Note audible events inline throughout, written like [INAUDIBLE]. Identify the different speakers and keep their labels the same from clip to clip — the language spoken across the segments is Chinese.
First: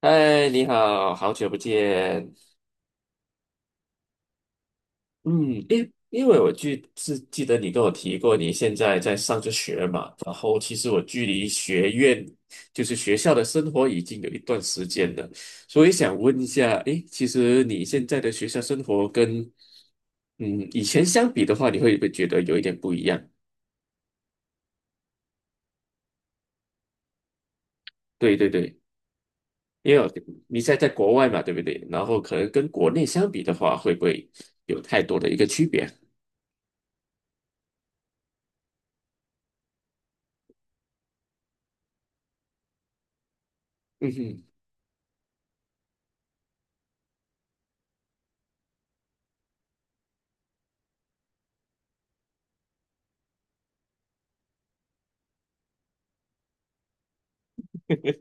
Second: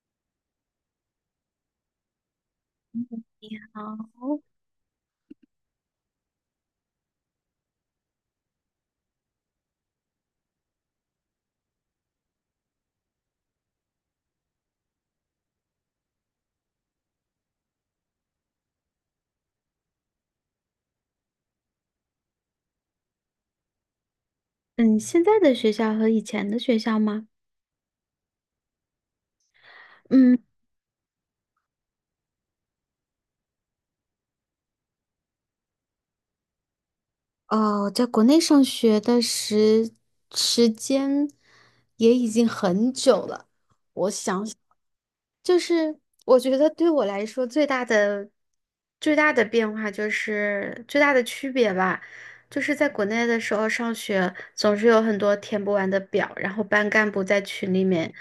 Speaker 1: 嗨，你好，好久不见。
Speaker 2: 嗯，你好。
Speaker 1: 因为我记得你跟我提过，你现在在上着学嘛，然后其实我距离学院就是学校的生活已经有一段时间了，所以想问一下，诶，其实你现在的学校生活跟嗯以前相比的话，你会不会觉得有一点不一样？
Speaker 2: 嗯，现在的学校和以前的学校吗？
Speaker 1: 对对对，因为我
Speaker 2: 嗯，
Speaker 1: 你现在在国外嘛，对不对？然后可能跟国内相比的话，会不会有太多的一个区别？
Speaker 2: 哦，在国内上学的时间也已经很久了。
Speaker 1: 嗯哼。
Speaker 2: 就是我觉得对我来说最大的变化就是最大的区别吧，就是在国内的时候上学总是有很多填不完的表，然后班干部在群里面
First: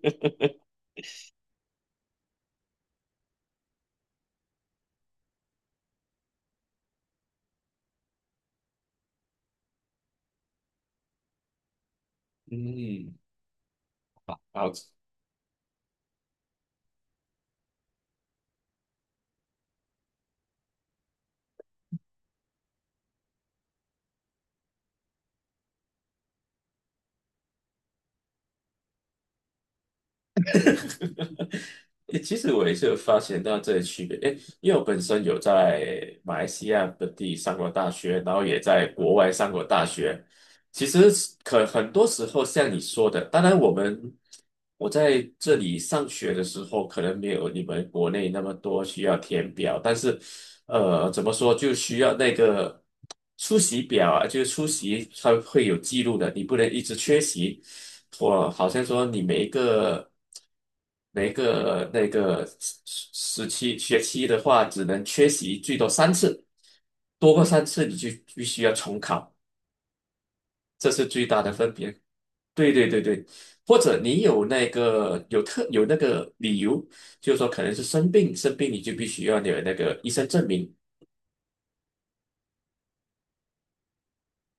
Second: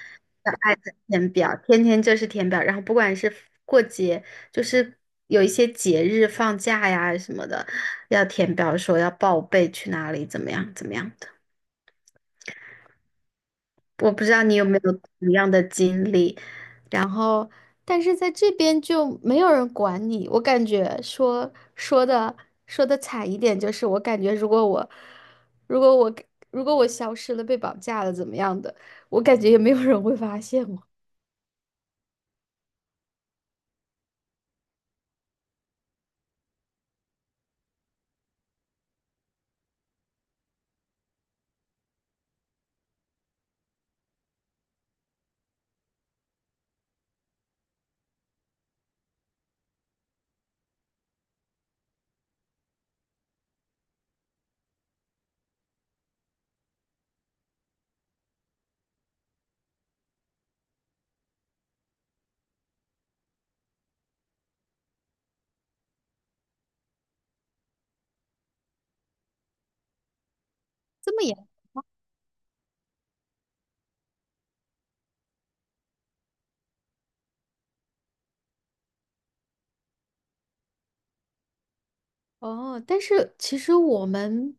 Speaker 2: 小爱的填表，天天就是填表，然后不管是过节，就是有一些节日放假呀什么的，要填表说要报备去哪里，怎么样怎么样的。
Speaker 1: 嗯。
Speaker 2: 我不知道你有
Speaker 1: 好。
Speaker 2: 没有同样的经历，然后，但是在这边就没有人管你。我感觉说的惨一点，就是我感觉如果我如果我消失了，被绑架了，怎么样的，我感觉也没有人会发现我。
Speaker 1: 诶，其实我也是有发现到这些区别，诶，因为我本身有在马来西亚本地上过大学，然后也在国外上过大学。其实是可很多时候像你说的，当然我们我在这里上学的时候，可能没有你们国内那么多需要填表，但是怎么说，就需要那个出席表啊，就是出席它会有记录的，你不能一直缺席，我好像说你每一个那个时期学期的话，只能缺席最多三次，多过三次你就必须要重考，这是
Speaker 2: 这
Speaker 1: 最
Speaker 2: 么
Speaker 1: 大
Speaker 2: 严？
Speaker 1: 的分别。对对对对，或者你有那个有特有那个理由，就是说可能是生病，生病你就必须要有那个医生证明。
Speaker 2: 哦，但是其实我们，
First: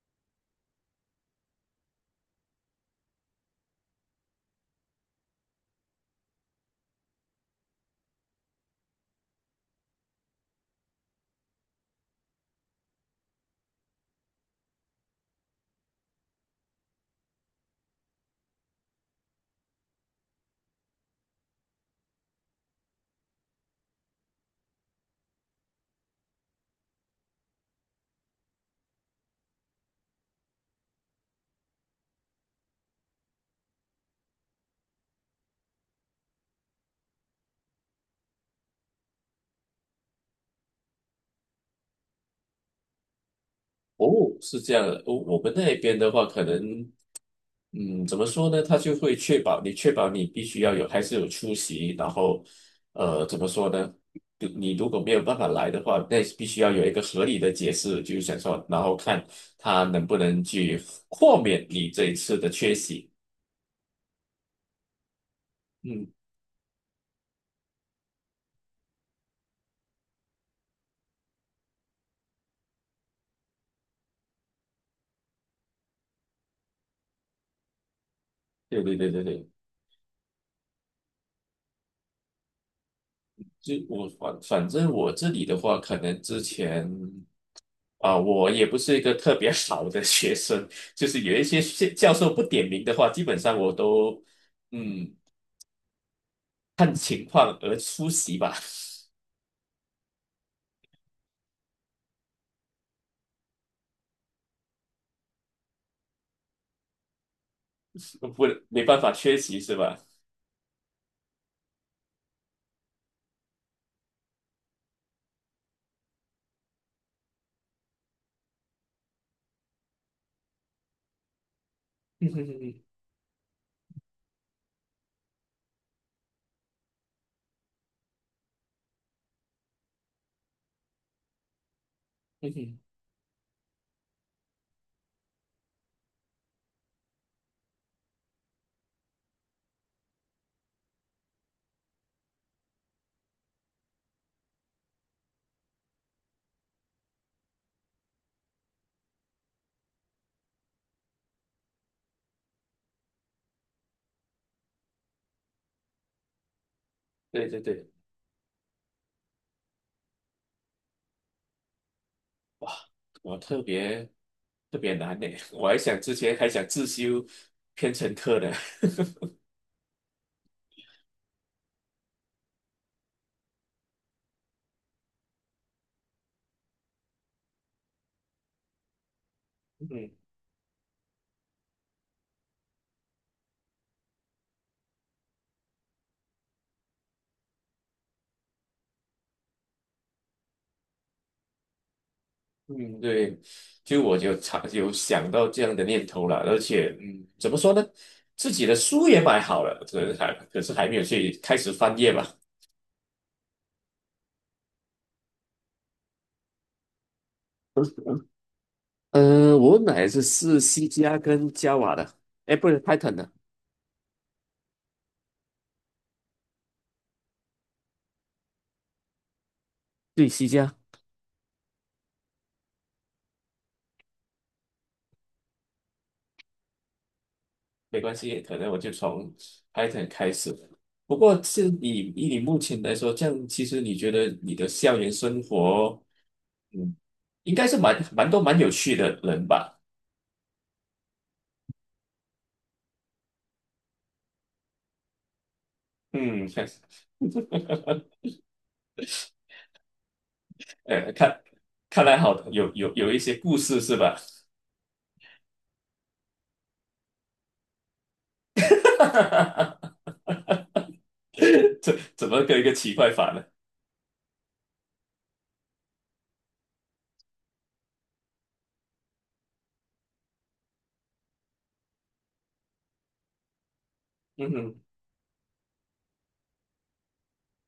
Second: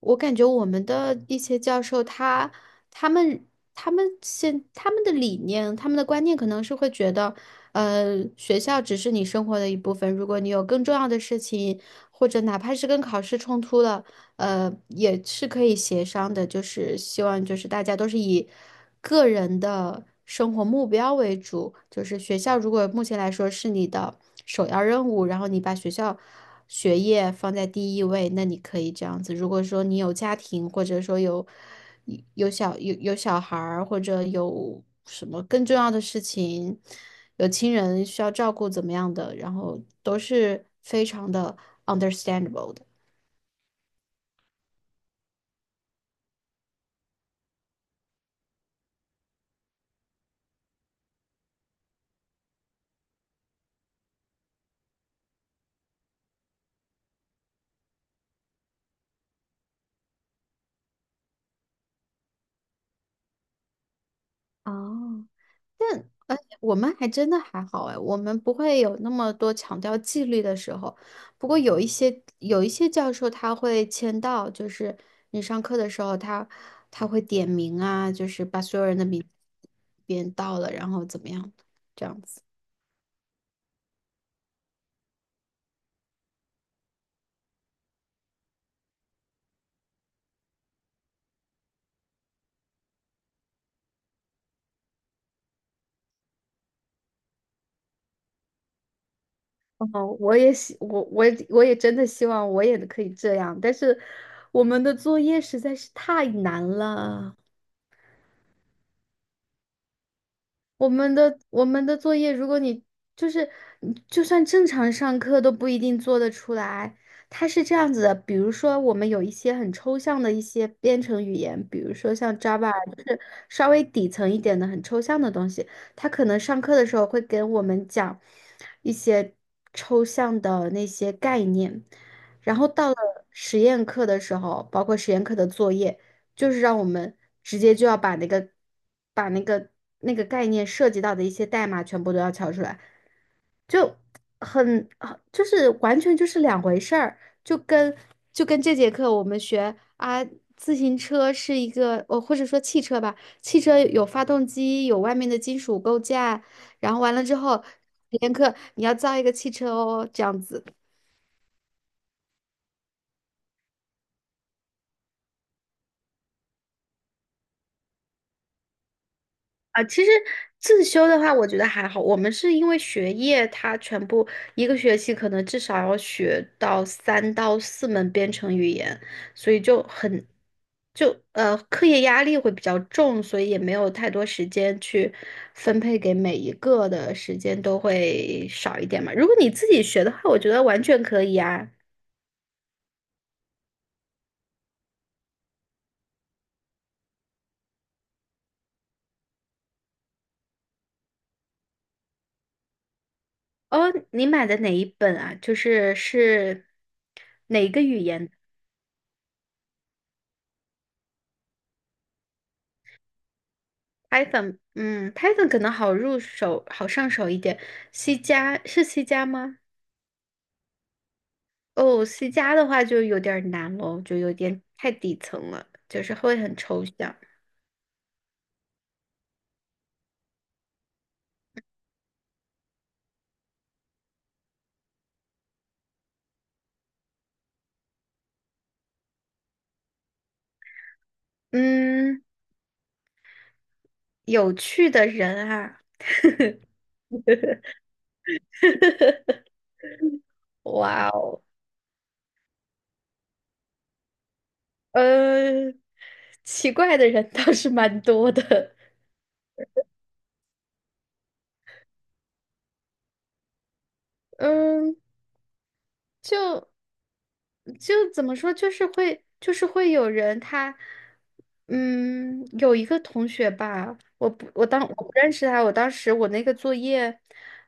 Speaker 2: 我感觉我们的一些教授他，他们他们现他们的理念，他们的观念可能是会觉得，学校只是你生活的一部分，如果你有更重要的事情，或者哪怕是跟考试冲突了，也是可以协商的，就是希望就是大家都是以个人的生活目标为主，就是学校如果目前来说是你的首要任务，然后你把学业放在第一位，那你可以这样子。如果说你有家庭，或者说有小孩儿，或者有什么更重要的事情，有亲人需要照顾怎么样的，然后都是非常的 understandable 的。
Speaker 1: 哦，是这样的，我们那边的话，可能，怎么说呢？他就会确保你，确保你必须要有，还是有出席。然后，怎么说呢？你你如果没有办法来的话，那必须要有一个合理的解释，就是想说，然后看他能不能去豁免你这一次的缺席。
Speaker 2: 哦，
Speaker 1: 嗯。
Speaker 2: 哎，我们还真的还好哎，我们不会有那么多强调纪律的时候。不过有一些教授他会签到，就是你上课的时候他会点名啊，就是把所
Speaker 1: 对
Speaker 2: 有
Speaker 1: 对
Speaker 2: 人的
Speaker 1: 对对
Speaker 2: 名
Speaker 1: 对。
Speaker 2: 编到了，然后怎么样，这样子。
Speaker 1: 就我反正我这里的话，可能之前。啊、我也不是一个特别 [LAUGHS] 好的学生，就是有一些是教授不点名的话，基本上我都嗯看情况而出席吧。
Speaker 2: 哦，我也真的希望我也可以这样，但是我们的作业实在是太难了。
Speaker 1: [LAUGHS] 不没办法缺席是吧？
Speaker 2: 我们的作业，如果你就是你就算正常上课都不一定做得出来。它是这样子的，比如说我们有一些很抽象的一些编程语言，比如说
Speaker 1: 嗯
Speaker 2: 像
Speaker 1: 哼哼
Speaker 2: Java，
Speaker 1: 哼
Speaker 2: 就是稍微底层一点的很抽象的东西，它可能上课的时候会给我们讲一些抽象的那些概念，
Speaker 1: 嗯
Speaker 2: 然后
Speaker 1: 哼。
Speaker 2: 到了实验课的时候，包括实验课的作业。就是让我们直接就要把那个概念涉及到的一些代码全部都要敲出来，就很啊就是完全就是两回事儿，就跟就跟这节课我们学啊。自行车是一个，或者说汽车吧，汽车有发动机，有外面的金属构架，然后完了之
Speaker 1: 对
Speaker 2: 后，
Speaker 1: 对对。
Speaker 2: 体验课你要造一个汽车哦，这样子。
Speaker 1: 哇，我特别难呢，我还想之前还想自修编程课呢。[LAUGHS]
Speaker 2: 啊，其实自修的话，我觉得还好。我们是因为学业，它全部一个学期可能至少要学到三到四门编程语言，所以就
Speaker 1: 嗯。
Speaker 2: 很，就课业压力会比较重，所以也没有太多时间去分配给每一个的时间都会少一点嘛。如果你自己学的话，我觉得完全可以啊。
Speaker 1: 嗯，对，就我就常有想到这样的念头了，而且，怎么说呢，自己的书也买好了，这还可是还没有去开始翻页吧。
Speaker 2: 哦，你买的哪一本啊？就是哪一个语言？
Speaker 1: 我买的是 C 加跟 Java 的，哎，不是 Python 的，
Speaker 2: Python 可能好入手、好上手一点。C 加是 C 加吗？
Speaker 1: 对，C 加。
Speaker 2: 哦，C 加的话就有点儿难喽，就有点太底层了，就是会很抽象。
Speaker 1: 没关系，可能我就从 Python 开始。不过是你以你目前来说，这样其实你觉得你的校园生活，嗯，应该是蛮有趣的人吧？
Speaker 2: 嗯，有趣的人啊，
Speaker 1: 嗯。[LAUGHS]
Speaker 2: [LAUGHS] 哇
Speaker 1: 看
Speaker 2: 哦，
Speaker 1: 看来好有一些故事是吧？
Speaker 2: 呃，奇怪的人倒是蛮多的。
Speaker 1: [LAUGHS] 这怎么个一个奇怪法呢？
Speaker 2: [LAUGHS] 嗯，就就怎么说，就是会，就是会有人他，有一个同学吧，
Speaker 1: 嗯哼。
Speaker 2: 我不认识他，我当时我那个作业，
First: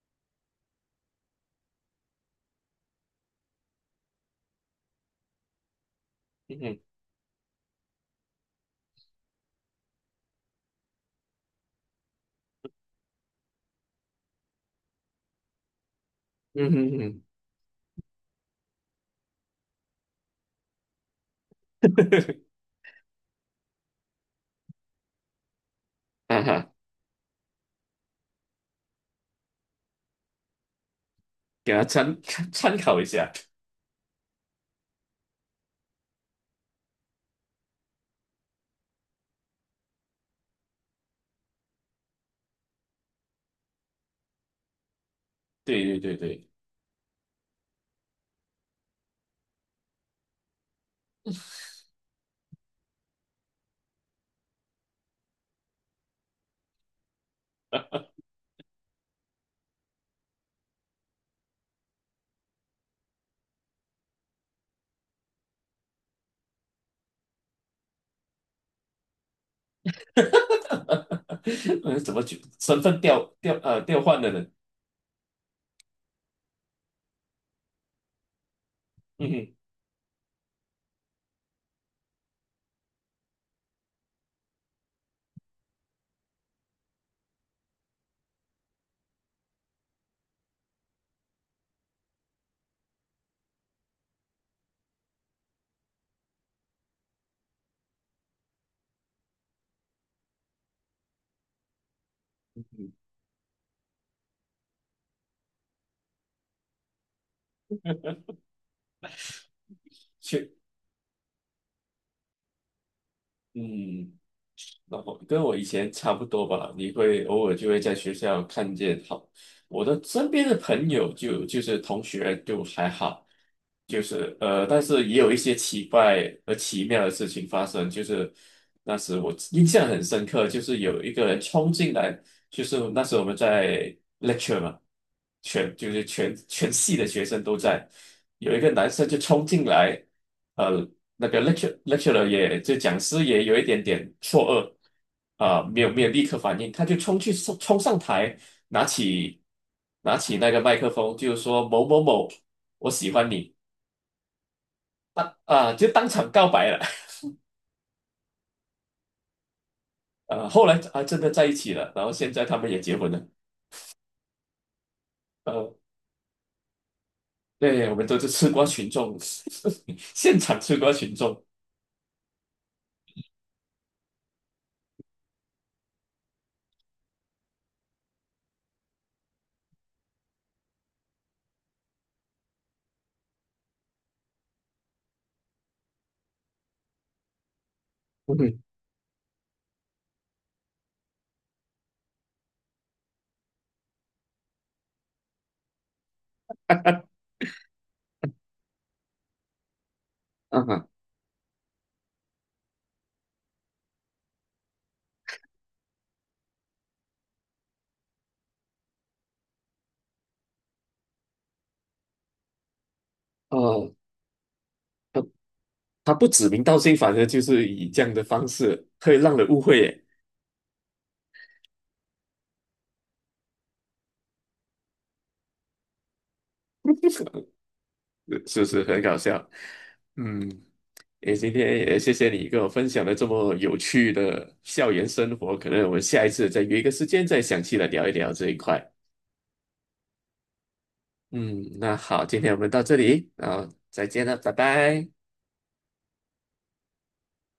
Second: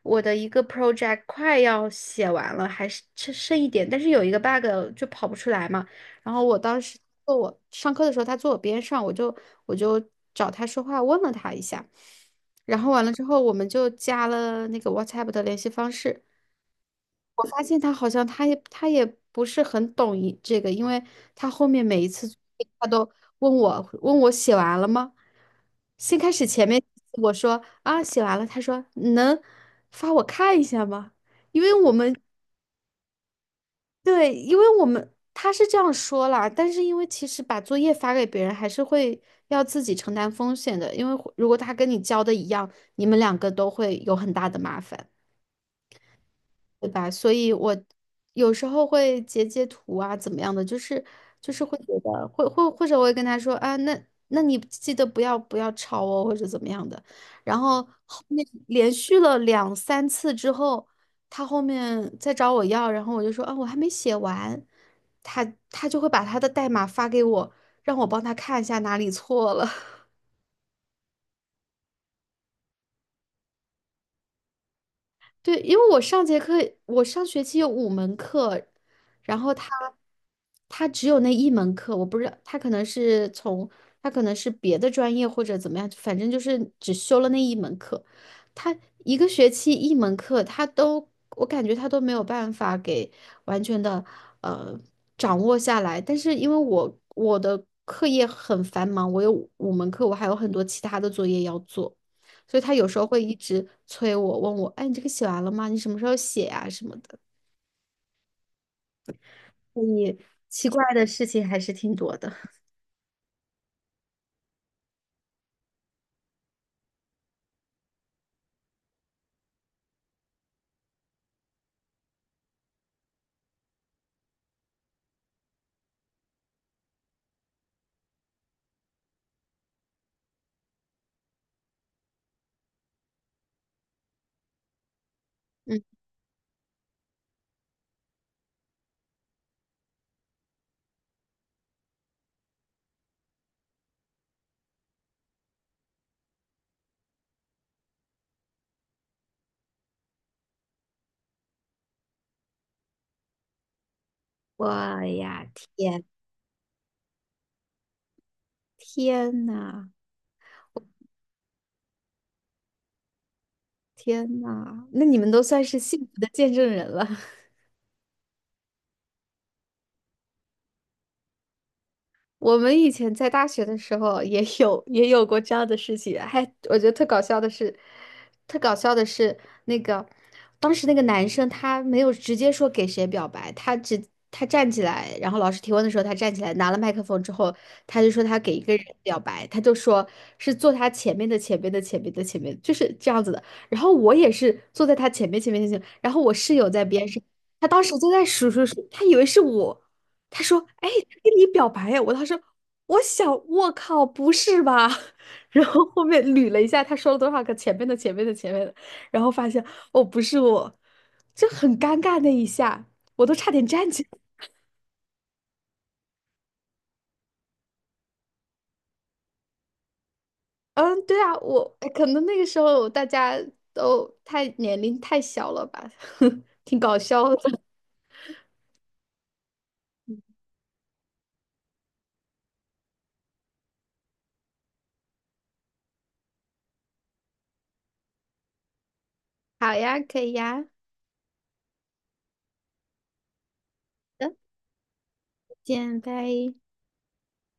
Speaker 2: 我的一个 project 快要写完了，还是剩一点，但是有一个 bug 就跑不出来嘛。然后
Speaker 1: 嗯
Speaker 2: 我
Speaker 1: 哼。
Speaker 2: 当时坐我上课的时候，他坐我边上，我就找他说话，问了他一下，然后完了之后，我们就加了那个 WhatsApp 的联系方式。
Speaker 1: 嗯哼。嗯
Speaker 2: 我发现他好像他也不是很懂一这个，因为他后面每一次作
Speaker 1: 哼。
Speaker 2: 业他都问我写完了吗？先开
Speaker 1: [LAUGHS] 哈
Speaker 2: 始前
Speaker 1: 哈。
Speaker 2: 面我说啊写完了，他说能发我看一下吗？因
Speaker 1: 给
Speaker 2: 为
Speaker 1: 他
Speaker 2: 我们
Speaker 1: 参考一下。
Speaker 2: 对，因为我们他是这样说啦，但是因为其实把作业发给别人还是会要自己承担风险的，因为如果他跟你交的一样，你们两个都会有很大的麻烦。
Speaker 1: 对对对对。
Speaker 2: 对吧？所以我有时候会截图啊，怎么样的，就是会觉得会或者我会跟他说啊，那你记得不要抄哦，或者怎么样的。然后后面连续了两三次之后，他后面再找我要，然后我就说啊，我还没写完，他他就会把他的代码发给我，让我帮他看一下哪里错了。
Speaker 1: [LAUGHS] 嗯，怎么去身份调换的人？
Speaker 2: 对，因为我上节课，我上学期有五门课，
Speaker 1: 嗯
Speaker 2: 然后
Speaker 1: 哼。
Speaker 2: 他只有那一门课，我不知道他可能是别的专业或者怎么样，反正就是只修了那一门课。他一个学期一门课，我感觉他都没有办法给完全的呃掌握下来。但是因为我的课业很繁忙，我有五门课，我还有很多其他的作业要做。所以他有
Speaker 1: 嗯
Speaker 2: 时候会一直催我，问我，哎，你这个写完了吗？你什么时候写呀、什么的。所以
Speaker 1: 去
Speaker 2: 奇怪的事情还是挺多的。
Speaker 1: 嗯。然后跟我以前差不多吧，你会偶尔就会在学校看见好，我的身边的朋友就是同学就还好，就是但是也有一些奇怪而奇妙的事情发生，就是那时我印象很深刻，就是有一个人冲进来，就是那时我们在 lecture 嘛，全
Speaker 2: 嗯，
Speaker 1: 就是全全系的学生都在，有一个男生就冲进来。呃，那个 lecturer 也就讲师也有一点点错愕啊、没有没有立刻反应，他就冲去冲冲上台，拿起拿起那个麦克风，就是说某某某，我喜欢你
Speaker 2: [LAUGHS] 我呀，
Speaker 1: 啊、就
Speaker 2: 天，
Speaker 1: 当场告白了。
Speaker 2: 天呐，
Speaker 1: [LAUGHS] 后来啊真的在一起了，然后现在他们也结婚了。
Speaker 2: 天呐，那你们都算
Speaker 1: 呃，
Speaker 2: 是幸福的见证人了。[LAUGHS]
Speaker 1: 对，我们都是吃瓜群众。[LAUGHS] 现场吃瓜群众。
Speaker 2: 我们以前在大学的时候也 [LAUGHS] 也有过这样的事情，还我觉得特搞笑的是那个当时那个男生他没有直接说给谁表白，他站起来，然后老师提问的时候他站起来拿了麦克风之后，他就说他给
Speaker 1: 嗯。
Speaker 2: 一个人表白，他就说是坐他前面的前面的前面的前面，就是这样子的。然后我也是坐在他前面前面前面，然后我室友在边上，他当时就在数数数，他以为是我。他说：
Speaker 1: 啊哈。
Speaker 2: “哎，他跟你表白呀？"我当时我想，我靠，不是吧？[LAUGHS] 然后后面捋了一下，他说了多少个前面的、前面的、前面的，然后发现哦，不是我，就很尴尬那一下，我都差点站
Speaker 1: 哦，
Speaker 2: 起来。
Speaker 1: 他不指名道姓，反正就是以这样的方式会让人误会耶。
Speaker 2: 嗯，对啊，我可能那个时候大家都太年龄太小了吧，[LAUGHS] 挺搞笑的。
Speaker 1: 是不是很搞笑？嗯，也今天也谢谢你跟我分享了这么有趣的校园生活，可能我们下一次再约一个时间再详细的聊一聊这一块。
Speaker 2: [LAUGHS] 好呀，可以呀，
Speaker 1: 嗯，那好，今天我们到这里，然后再见了，
Speaker 2: 嗯，
Speaker 1: 拜拜。
Speaker 2: 见，拜。